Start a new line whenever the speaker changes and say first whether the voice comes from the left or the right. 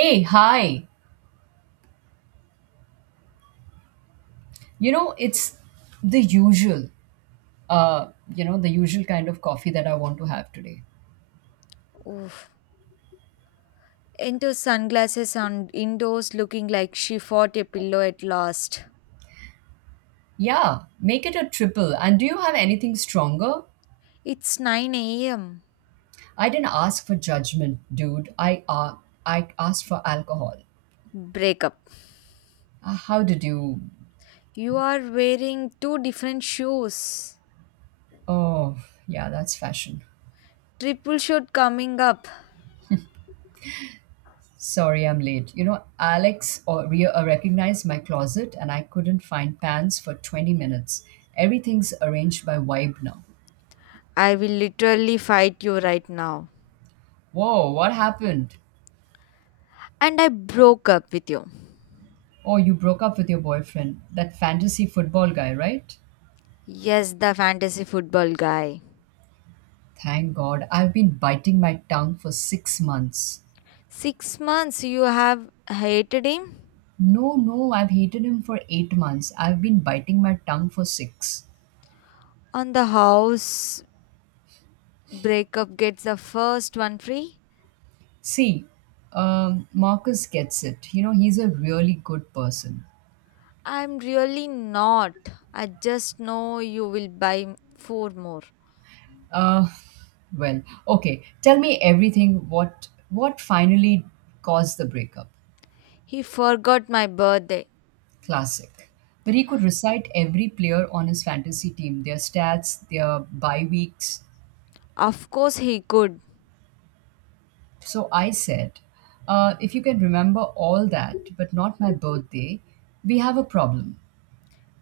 right: Hey, hi. It's the usual, uh, the usual kind of coffee that I want to have today.
left: Oof. Into sunglasses on indoors looking like she fought a pillow at last.
right: Yeah, make it a triple. And do you have anything stronger?
left: It's 9 a.m.
right: I didn't ask for judgment, dude. I asked for alcohol.
left: Breakup.
right: How did you?
left: You are wearing two different shoes.
right: Oh, yeah, that's fashion.
left: Triple shot coming up.
right: Sorry, I'm late. Alex recognized my closet, and I couldn't find pants for 20 minutes. Everything's arranged by vibe now.
left: I will literally fight you right now.
right: Whoa, what happened?
left: And I broke up with you.
right: Oh, you broke up with your boyfriend, that fantasy football guy, right?
left: Yes, the fantasy football guy.
right: Thank God. I've been biting my tongue for 6 months.
left: 6 months you have hated him?
right: No, no, I've hated him for 8 months. I've been biting my tongue for six.
left: On the house, breakup gets the first one free?
right: See, Marcus gets it. You know, he's a really good person.
left: I'm really not. I just know you will buy four more.
right: Uh, well, okay. Tell me everything. What finally caused the breakup?
left: He forgot my birthday.
right: Classic. But he could recite every player on his fantasy team, their stats, their bye weeks.
left: Of course he could.
right: So I said, if you can remember all that, but not my birthday, we have a problem.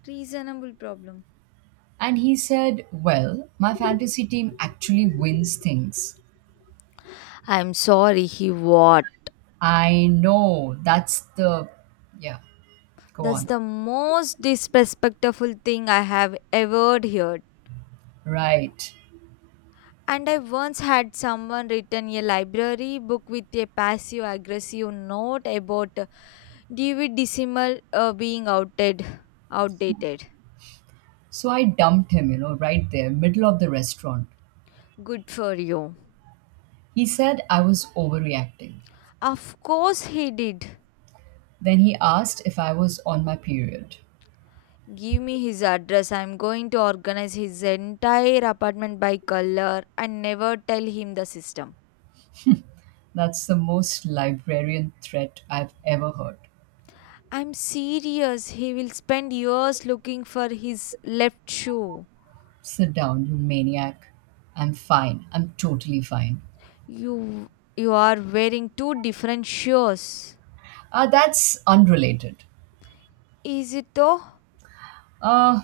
left: Reasonable problem.
right: And he said, well, my fantasy team actually wins things.
left: I'm sorry, he what?
right: I know, that's the. Yeah, go
left: That's
right: on.
left: the most disrespectful thing I have ever heard.
right: Right.
left: And I once had someone return a library book with a passive aggressive note about Dewey Decimal being outdated.
right: So I dumped him, you know, right there, middle of the restaurant.
left: Good for you.
right: He said I was overreacting.
left: Of course he did.
right: Then he asked if I was on my period.
left: Give me his address. I'm going to organize his entire apartment by color and never tell him the system.
right: That's the most librarian threat I've ever heard.
left: I'm serious. He will spend years looking for his left shoe.
right: Sit down, you maniac. I'm fine. I'm totally fine.
left: You you are wearing two different shoes.
right: That's unrelated.
left: Is it though?
right: Uh,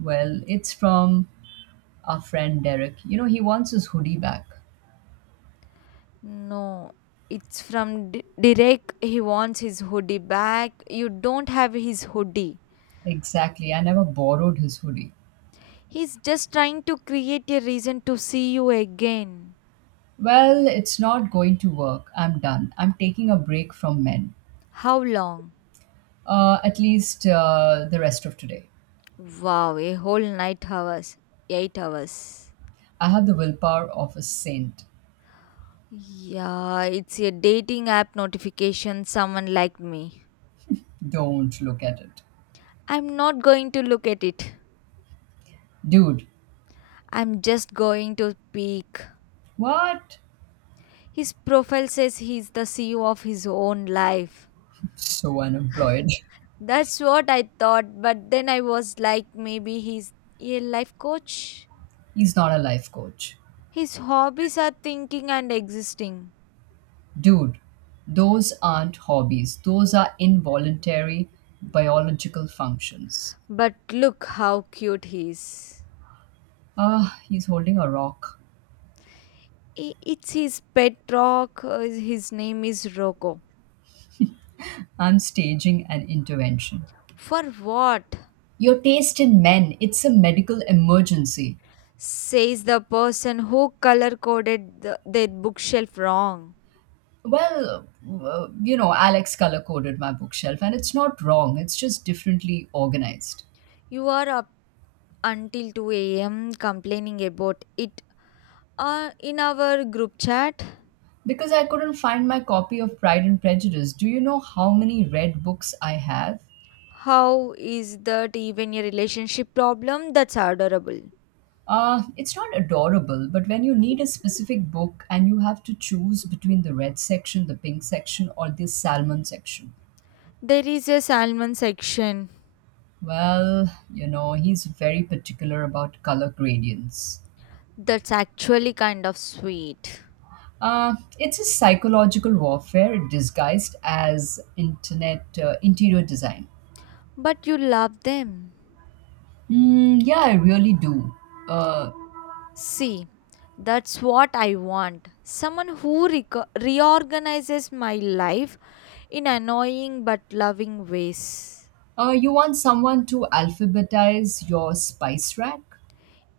right: it's from our friend Derek. You know, he wants his hoodie back.
left: No. It's from Derek. He wants his hoodie back. You don't have his hoodie.
right: Exactly. I never borrowed his hoodie.
left: He's just trying to create a reason to see you again.
right: Well, it's not going to work. I'm done. I'm taking a break from men.
left: How long?
right: At least the rest of today.
left: Wow, a whole night hours, 8 hours.
right: I have the willpower of a saint.
left: Yeah, it's a dating app notification. Someone liked me.
right: Don't look at it.
left: I'm not going to look at it.
right: Dude,
left: I'm just going to peek.
right: what?
left: His profile says he's the CEO of his own life.
right: So unemployed.
left: That's what I thought, but then I was like, maybe he's a life coach.
right: He's not a life coach.
left: His hobbies are thinking and existing.
right: Dude, those aren't hobbies, those are involuntary biological functions.
left: But look how cute he is.
right: Ah, he's holding a rock.
left: It's his pet rock. His name is Rocco.
right: I'm staging an intervention.
left: For what?
right: Your taste in men, it's a medical emergency.
left: Says the person who color coded their bookshelf wrong.
right: Well, you know, Alex color coded my bookshelf, and it's not wrong, it's just differently organized.
left: You are up until 2 a.m. complaining about it in our group chat.
right: Because I couldn't find my copy of Pride and Prejudice, do you know how many red books I have?
left: How is that even a relationship problem? That's adorable.
right: It's not adorable, but when you need a specific book and you have to choose between the red section, the pink section, or the salmon section,
left: There is a salmon section
right: well, you know, he's very particular about color gradients.
left: that's actually kind of sweet,
right: It's a psychological warfare disguised as internet interior design.
left: but you love them.
right: Mm, yeah, I really do. Uh,
left: See, that's what I want. Someone who reorganizes my life in annoying but loving ways.
right: you want someone to alphabetize your spice rack?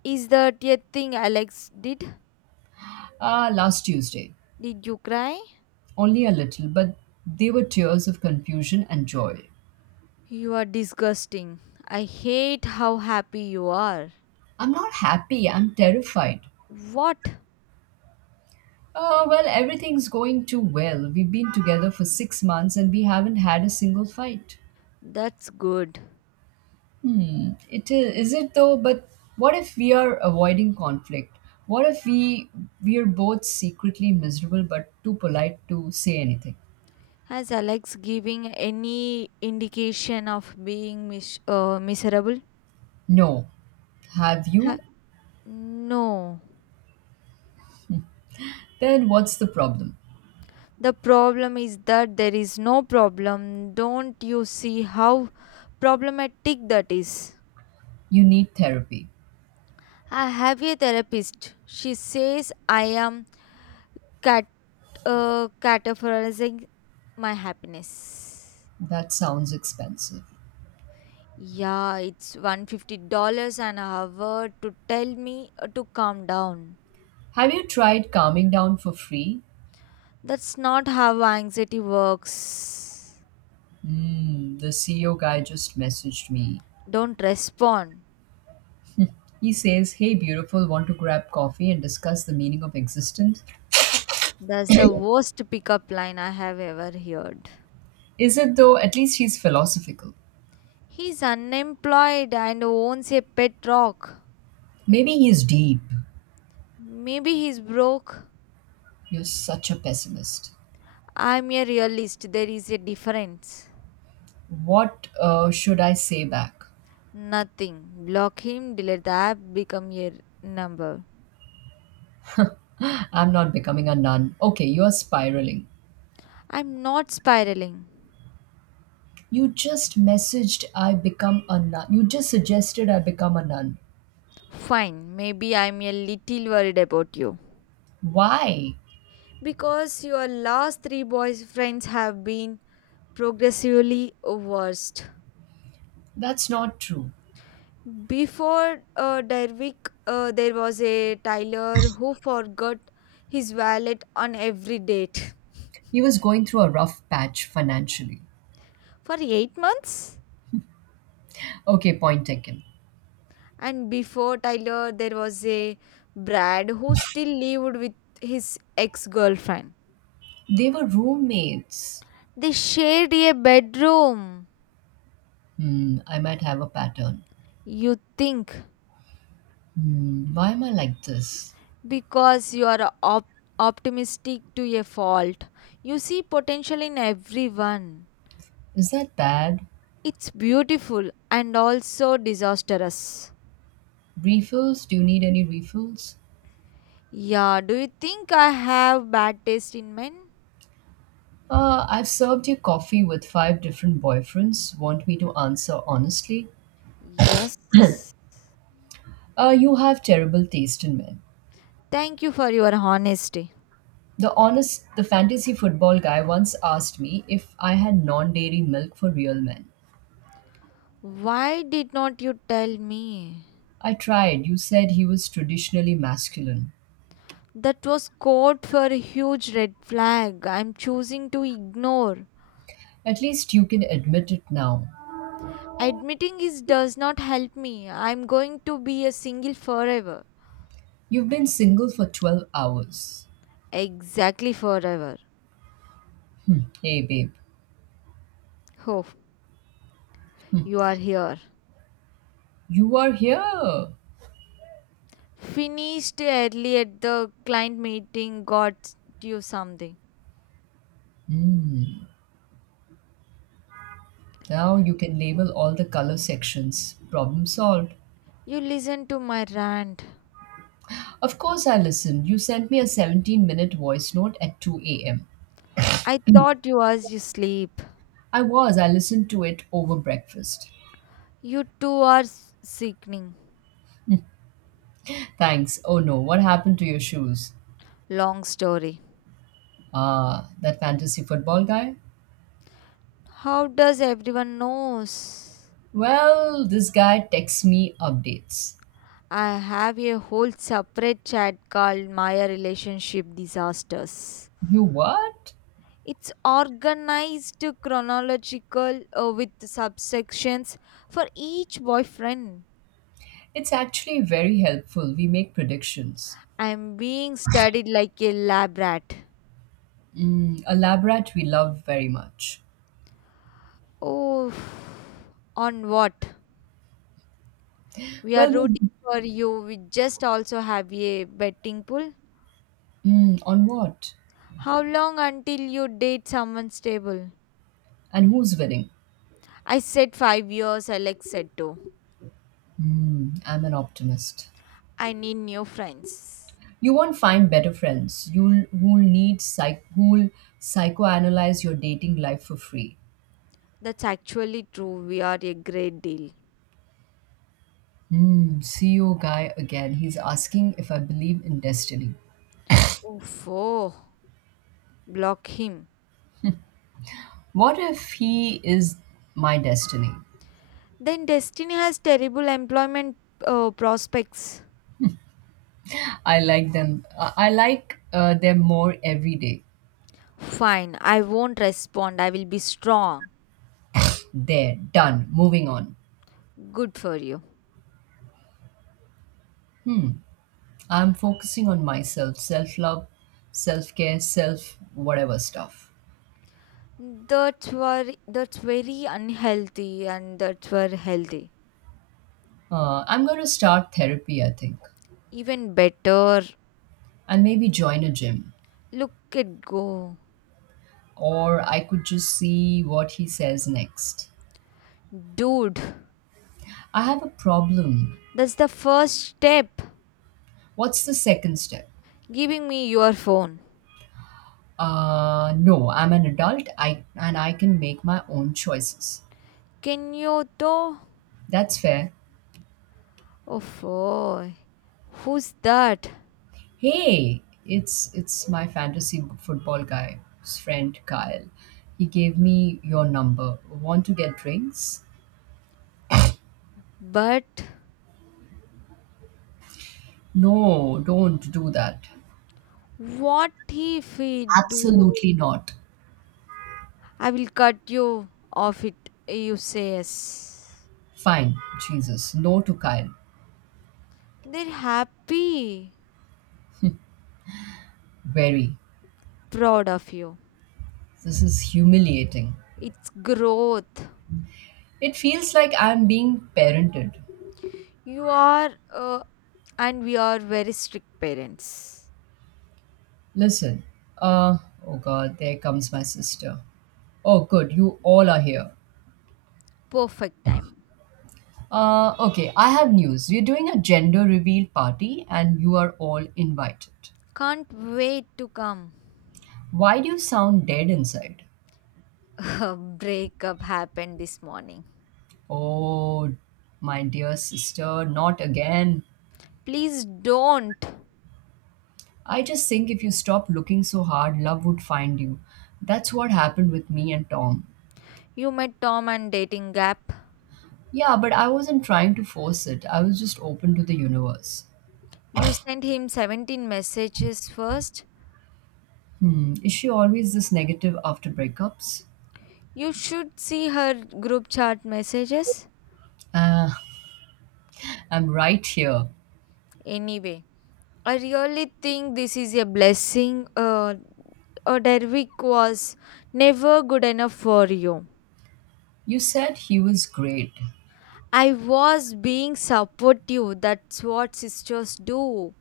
left: Is that a thing Alex did?
right: Last Tuesday.
left: Did you cry?
right: Only a little, but they were tears of confusion and joy.
left: You are disgusting. I hate how happy you are.
right: I'm not happy, I'm terrified.
left: What?
right: Oh, well, everything's going too well. We've been together for 6 months and we haven't had a single fight.
left: That's good.
right: It is it though, but what if we are avoiding conflict? What if we are both secretly miserable but too polite to say anything?
left: Has Alex giving any indication of being miserable?
right: No. Have
left: Ha-
right: you?
left: no.
right: Then what's the problem?
left: The problem is that there is no problem. Don't you see how problematic that is?
right: You need therapy.
left: I have a therapist. She says I am cat categorizing my happiness.
right: That sounds expensive.
left: Yeah, it's $150 an hour to tell me to calm down.
right: Have you tried calming down for free?
left: That's not how anxiety works.
right: Mm, the CEO guy just messaged me.
left: Don't respond.
right: He says, hey, beautiful, want to grab coffee and discuss the meaning of existence?
left: That's the worst pickup line I have ever heard.
right: Is it though? At least he's philosophical.
left: He's unemployed and owns a pet rock.
right: Maybe he's deep.
left: Maybe he's broke.
right: You're such a pessimist.
left: I'm a realist. There is a difference.
right: What should I say back?
left: Nothing. Block him, delete the app, become your number.
right: I'm not becoming a nun. Okay, you're spiraling.
left: I'm not spiraling.
right: You just messaged I become a nun. You just suggested I become a nun.
left: Fine. Maybe I'm a little worried about you.
right: Why?
left: Because your last three boyfriends have been progressively worse.
right: That's not true.
left: Before Derwick, there was a Tyler who forgot his wallet on every date
right: He was going through a rough patch financially.
left: for 8 months.
right: Okay, point taken.
left: And before Tyler, there was a Brad who still lived with his ex girlfriend.
right: They were roommates.
left: They shared a bedroom.
right: Hmm, I might have a pattern.
left: You think
right: Hmm, why am I like this?
left: because you are optimistic to a fault, you see potential in everyone.
right: Is that bad?
left: It's beautiful and also disastrous.
right: Refills? Do you need any refills?
left: Yeah, do you think I have bad taste in men?
right: I've served you coffee with five different boyfriends. Want me to answer honestly?
left: Yes.
right: You have terrible taste in men.
left: Thank you for your honesty.
right: The honest, the fantasy football guy once asked me if I had non dairy milk for real men.
left: Why did not you tell me?
right: I tried. You said he was traditionally masculine.
left: That was code for a huge red flag I'm choosing to ignore.
right: At least you can admit it now.
left: Admitting it does not help me. I'm going to be a single forever.
right: You've been single for 12 hours.
left: Exactly forever.
right: Hmm, hey, babe,
left: Oh, you are here.
right: you are here.
left: Finished early at the client meeting, got you something.
right: Now you can label all the color sections. Problem solved.
left: You listened to my rant.
right: Of course, I listened. You sent me a 17-minute voice note at 2 a.m.
left: I thought you was you sleep.
right: I was, I listened to it over breakfast.
left: You two are sickening.
right: Thanks. Oh no, what happened to your shoes?
left: Long story.
right: Ah, that fantasy football guy?
left: How does everyone knows?
right: Well, this guy texts me updates.
left: I have a whole separate chat called Maya Relationship Disasters.
right: You what?
left: It's organized chronological with subsections for each boyfriend.
right: It's actually very helpful. We make predictions.
left: I'm being studied like a lab rat.
right: Mm, a lab rat we love very much.
left: Oh, on what? We are
right: Well,
left: rooting
right: we-
left: for you. We just also have a betting pool.
right: on what?
left: How long until you date someone stable?
right: And who's winning?
left: I said 5 years, Alex said two.
right: Mm, I'm an optimist.
left: I need new friends.
right: You won't find better friends. You'll who'll need psych who'll psychoanalyze your dating life for free.
left: That's actually true. We are a great deal.
right: Hmm, CEO guy again. He's asking if I believe in destiny.
left: Oof, oh, block him.
right: What if he is my destiny?
left: Then Destiny has terrible employment prospects.
right: I like them. I like them more every day.
left: Fine, I won't respond. I will be strong.
right: There, done, moving on.
left: Good for you.
right: I'm focusing on myself, self love, self care, self whatever stuff.
left: That's very unhealthy and that's very healthy.
right: I'm going to start therapy, I think,
left: Even better.
right: and maybe join a gym.
left: Look at go.
right: Or I could just see what he says next.
left: Dude,
right: I have a problem.
left: that's the first step.
right: What's the second step?
left: Giving me your phone.
right: No, I'm an adult, and I can make my own choices.
left: Can you though?
right: That's fair.
left: Oh, boy. Who's that?
right: Hey, it's my fantasy football guy's friend Kyle. He gave me your number. Want to get drinks?
left: But
right: No, don't do that.
left: what if he do?
right: Absolutely not.
left: I will cut you off it. You say yes.
right: Fine, Jesus. No to Kyle.
left: They're happy,
right: Very.
left: proud of you.
right: This is humiliating.
left: It's growth.
right: It feels like I'm being parented.
left: You are, and we are very strict parents.
right: Listen. Uh oh god, there comes my sister. Oh good, you all are here.
left: Perfect time.
right: Okay, I have news. We're doing a gender reveal party and you are all invited.
left: Can't wait to come.
right: Why do you sound dead inside?
left: A breakup happened this morning.
right: Oh, my dear sister, not again.
left: Please don't.
right: I just think if you stopped looking so hard, love would find you. That's what happened with me and Tom.
left: You met Tom and dating app.
right: Yeah, but I wasn't trying to force it, I was just open to the universe.
left: You sent him 17 messages first.
right: Hmm, is she always this negative after breakups?
left: You should see her group chat messages.
right: Ah, I'm right here.
left: Anyway, I really think this is a blessing. Derwick was never good enough for you.
right: You said he was great.
left: I was being supportive. That's what sisters do.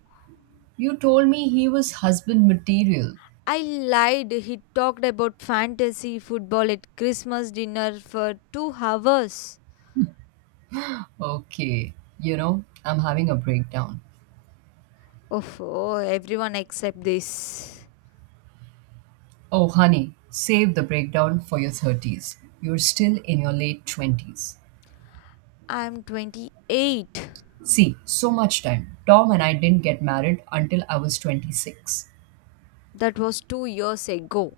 right: You told me he was husband material.
left: I lied. He talked about fantasy football at Christmas dinner for 2 hours.
right: Okay, you know, I'm having a breakdown.
left: Oh, everyone except this.
right: Oh, honey, save the breakdown for your 30s. You're still in your late 20s.
left: I'm 28.
right: See, so much time. Tom and I didn't get married until I was 26.
left: That was 2 years ago.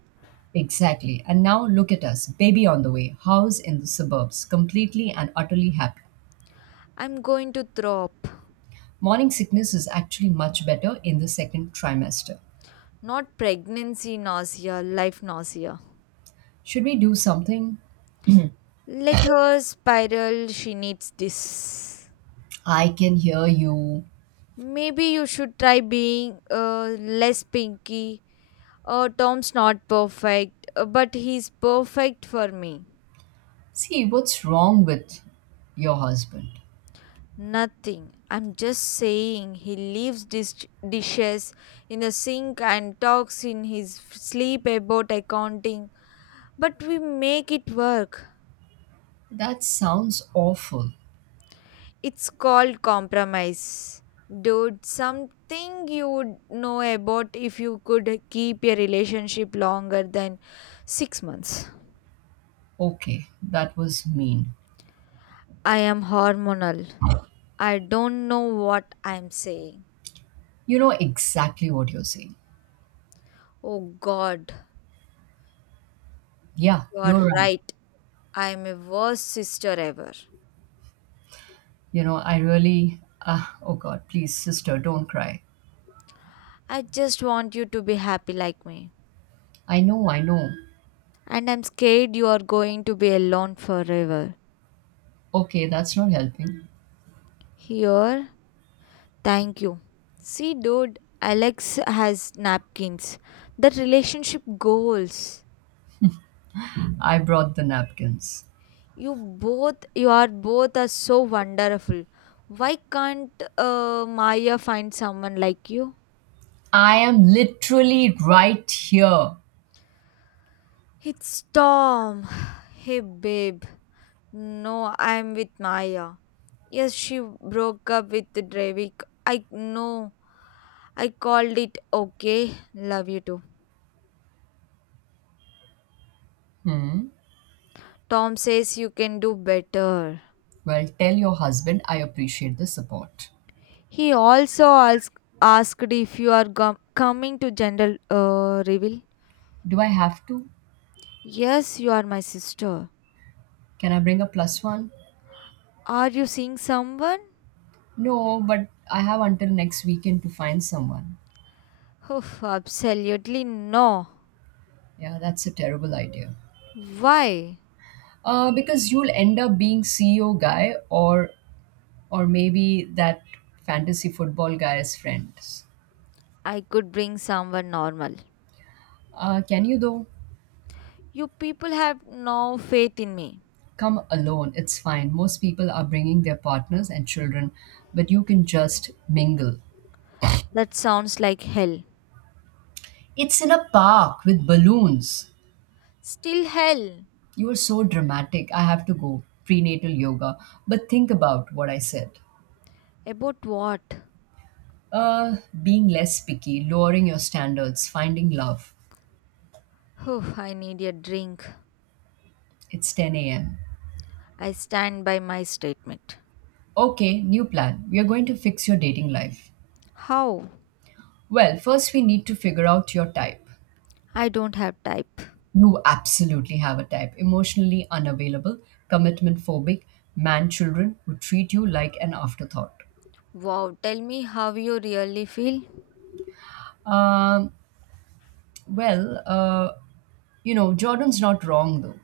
right: Exactly. And now look at us, baby on the way, house in the suburbs, completely and utterly happy.
left: I'm going to throw up.
right: Morning sickness is actually much better in the second trimester.
left: Not pregnancy nausea, life nausea.
right: Should we do something?
left: Let her spiral. She needs this.
right: I can hear you.
left: Maybe you should try being less pinky. Tom's not perfect, but he's perfect for me.
right: See, what's wrong with your husband?
left: Nothing. I'm just saying he leaves dishes in the sink and talks in his sleep about accounting, but we make it work.
right: That sounds awful.
left: It's called compromise. Dude, something you would know about if you could keep a relationship longer than 6 months.
right: Okay, that was mean.
left: I am hormonal. I don't know what I'm saying.
right: You know exactly what you're saying.
left: Oh God,
right: Yeah,
left: you are
right: you're right.
left: right. I am a worst sister ever.
right: You know, I really. Ah, oh God, please, sister, don't cry.
left: I just want you to be happy like me.
right: I know, I know.
left: And I'm scared you are going to be alone forever.
right: Okay, that's not helping.
left: Here, thank you. See, dude, Alex has napkins. The relationship goals.
right: I brought the napkins.
left: You are both are so wonderful. Why can't Maya find someone like you?
right: I am literally right here.
left: It's Tom. Hey, babe. No, I'm with Maya. Yes, she broke up with Drevik. I know. I called it okay, love you too.
right: Hmm.
left: Tom says you can do better.
right: Well, tell your husband I appreciate the support.
left: He also asked if you are coming to general reveal.
right: Do I have to?
left: Yes, you are my sister.
right: Can I bring a plus one?
left: Are you seeing someone?
right: No, but I have until next weekend to find someone.
left: Oof, absolutely no.
right: Yeah, that's a terrible idea.
left: Why?
right: Because you'll end up being CEO guy or maybe that fantasy football guy's friends.
left: I could bring someone normal.
right: Can you though?
left: You people have no faith in me.
right: Come alone, it's fine. Most people are bringing their partners and children, but you can just mingle.
left: That sounds like hell.
right: It's in a park with balloons.
left: Still hell.
right: You are so dramatic. I have to go. Prenatal yoga. But think about what I said.
left: About what?
right: Uh, Being less picky, lowering your standards, finding love.
left: Oof, I need a drink.
right: It's 10 a.m.
left: I stand by my statement.
right: Okay, new plan. We are going to fix your dating life.
left: How?
right: Well, first we need to figure out your type.
left: I don't have type.
right: You absolutely have a type: emotionally unavailable, commitment phobic, man children who treat you like an afterthought.
left: Wow, tell me how you really feel.
right: Um, well, uh, you know, Jordan's not wrong though.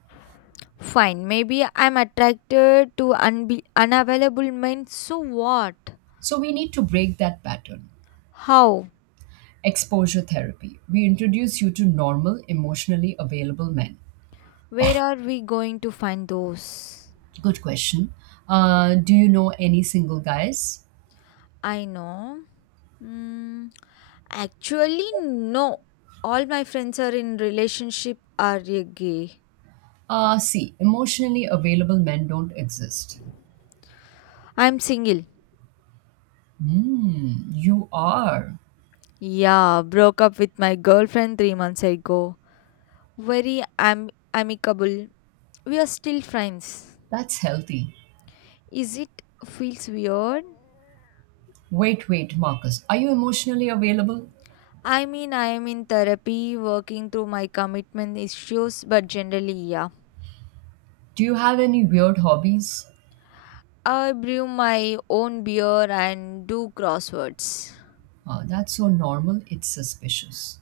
left: Fine, maybe I'm attracted to unavailable men. So what?
right: So we need to break that pattern.
left: How?
right: Exposure therapy. We introduce you to normal, emotionally available men.
left: Where are we going to find those?
right: Good question. Do you know any single guys?
left: I know. Mm, actually, no. All my friends are in relationship are gay.
right: See, emotionally available men don't exist.
left: I'm single.
right: Hmm, you are.
left: Yeah, broke up with my girlfriend 3 months ago. Very amicable we are still friends.
right: That's healthy.
left: Is it feels weird?
right: Wait, wait, Marcus. Are you emotionally available?
left: I mean, I am in therapy, working through my commitment issues, but generally, yeah.
right: Do you have any weird hobbies?
left: I brew my own beer and do crosswords.
right: That's so normal, it's suspicious.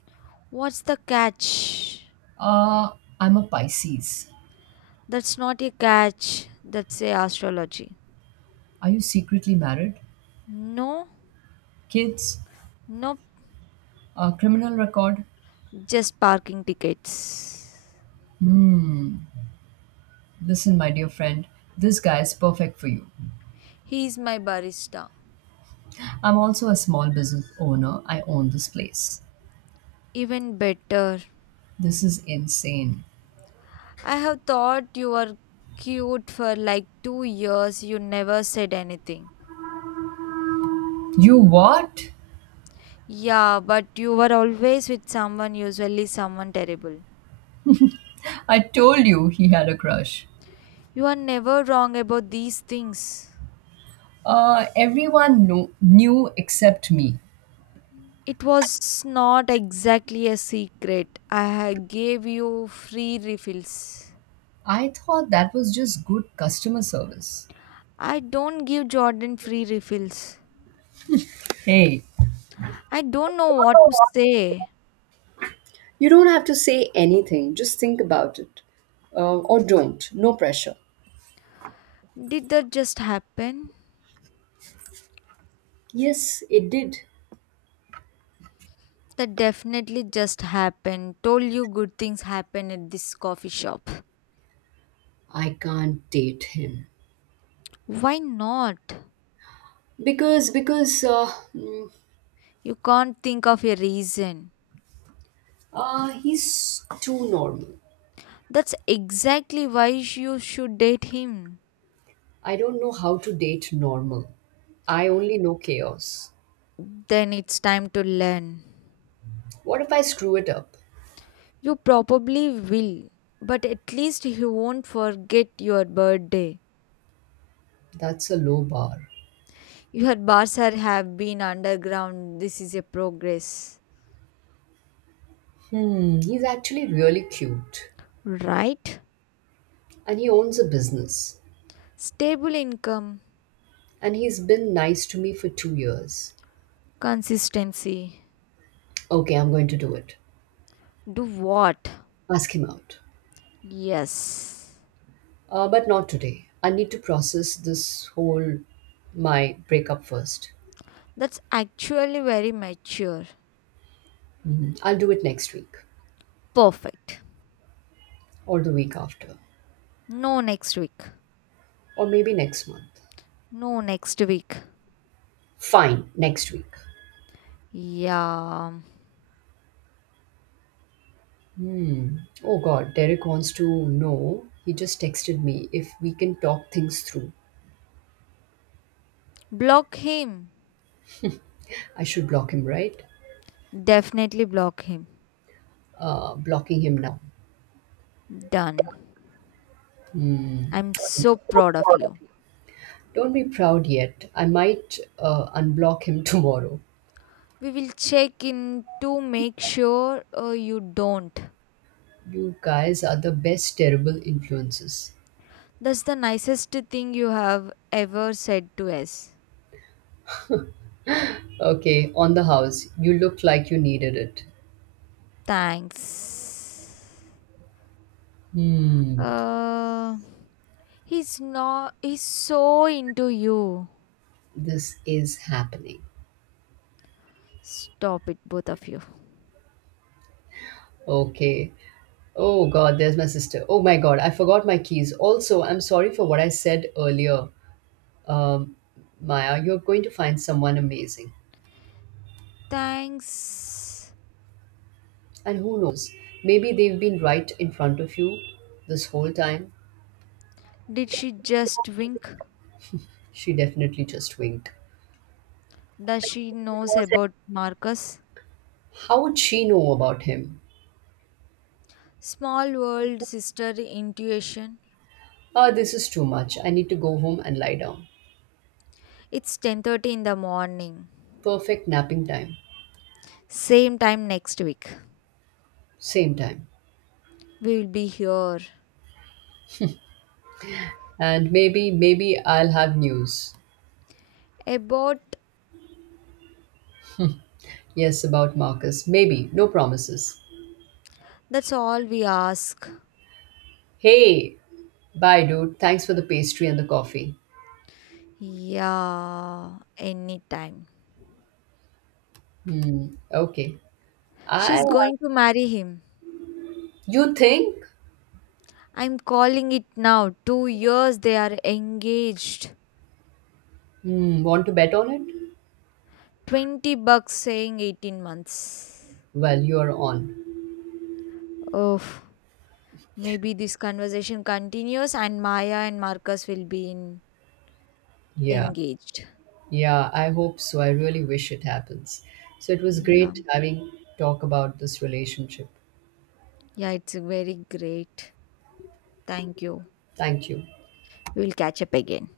left: What's the catch?
right: Uh, I'm a Pisces.
left: That's not a catch, that's a astrology.
right: Are you secretly married?
left: No,
right: Kids?
left: nope,
right: A criminal record?
left: just parking tickets.
right: Hmm, listen, my dear friend, this guy is perfect for you.
left: He's my barista.
right: I'm also a small business owner. I own this place.
left: Even better.
right: This is insane.
left: I have thought you were cute for like 2 years. You never said anything.
right: You what?
left: Yeah, but you were always with someone, usually someone terrible.
right: I told you he had a crush.
left: You are never wrong about these things.
right: Everyone knew except me.
left: It was not exactly a secret. I gave you free refills.
right: I thought that was just good customer service.
left: I don't give Jordan free refills.
right: Hey,
left: I don't know what to say.
right: you don't have to say anything. Just think about it. Or don't. No pressure.
left: Did that just happen?
right: Yes, it did.
left: That definitely just happened. Told you good things happen at this coffee shop.
right: I can't date him
left: Why not?
right: because mm,
left: You can't think of a reason.
right: he's too normal.
left: That's exactly why you should date him.
right: I don't know how to date normal. I only know chaos.
left: Then it's time to learn.
right: What if I screw it up?
left: You probably will, but at least he won't forget your birthday.
right: That's a low bar.
left: Your bars have been underground. This is a progress,
right: Hmm, he's actually really cute.
left: right?
right: And he owns a business.
left: Stable income,
right: And he's been nice to me for 2 years.
left: consistency.
right: Okay, I'm going to do it.
left: Do what?
right: Ask him out.
left: Yes.
right: But not today. I need to process this whole my breakup first.
left: That's actually very mature.
right: Mhm. I'll do it next week
left: Perfect.
right: or the week after
left: No next week.
right: or maybe next month.
left: No, next week.
right: Fine, next week.
left: Yeah.
right: Oh God, Derek wants to know. He just texted me if we can talk things through.
left: Block him.
right: I should block him, right?
left: Definitely block him.
right: Blocking him now.
left: Done. I'm so proud of you.
right: Don't be proud yet. I might unblock him tomorrow.
left: We will check in to make sure you don't.
right: You guys are the best terrible influences.
left: That's the nicest thing you have ever said to us.
right: Okay, on the house. You looked like you needed it.
left: Thanks.
right: Hmm,
left: Uh, he's not. He's so into you.
right: this is happening.
left: Stop it, both of you.
right: Okay. Oh God, there's my sister. Oh my God, I forgot my keys. Also, I'm sorry for what I said earlier. Um, Maya, you're going to find someone amazing.
left: Thanks.
right: And who knows, maybe they've been right in front of you this whole time.
left: Did she just wink?
right: She definitely just winked.
left: Does she knows about Marcus?
right: How would she know about him?
left: Small world sister intuition.
right: Ah, this is too much. I need to go home and lie down.
left: It's 10:30 in the morning.
right: Perfect napping time.
left: Same time next week.
right: Same time.
left: We will be here.
right: And maybe, maybe I'll have news.
left: About?
right: Yes, about Marcus. Maybe. No promises.
left: That's all we ask.
right: Hey, bye, dude. Thanks for the pastry and the coffee.
left: Yeah, anytime.
right: Hmm, okay. I.
left: She's going to marry him.
right: You think?
left: I'm calling it now. 2 years they are engaged.
right: Hmm, want to bet on it?
left: 20 bucks saying 18 months.
right: Well, you're on.
left: Oh, maybe this conversation continues and Maya and Marcus will be
right: Yeah,
left: engaged.
right: yeah, I hope so. I really wish it happens. So it was
left: Yeah.
right: great having talk about this relationship.
left: Yeah, it's very great. Thank you.
right: Thank you.
left: We'll catch up again.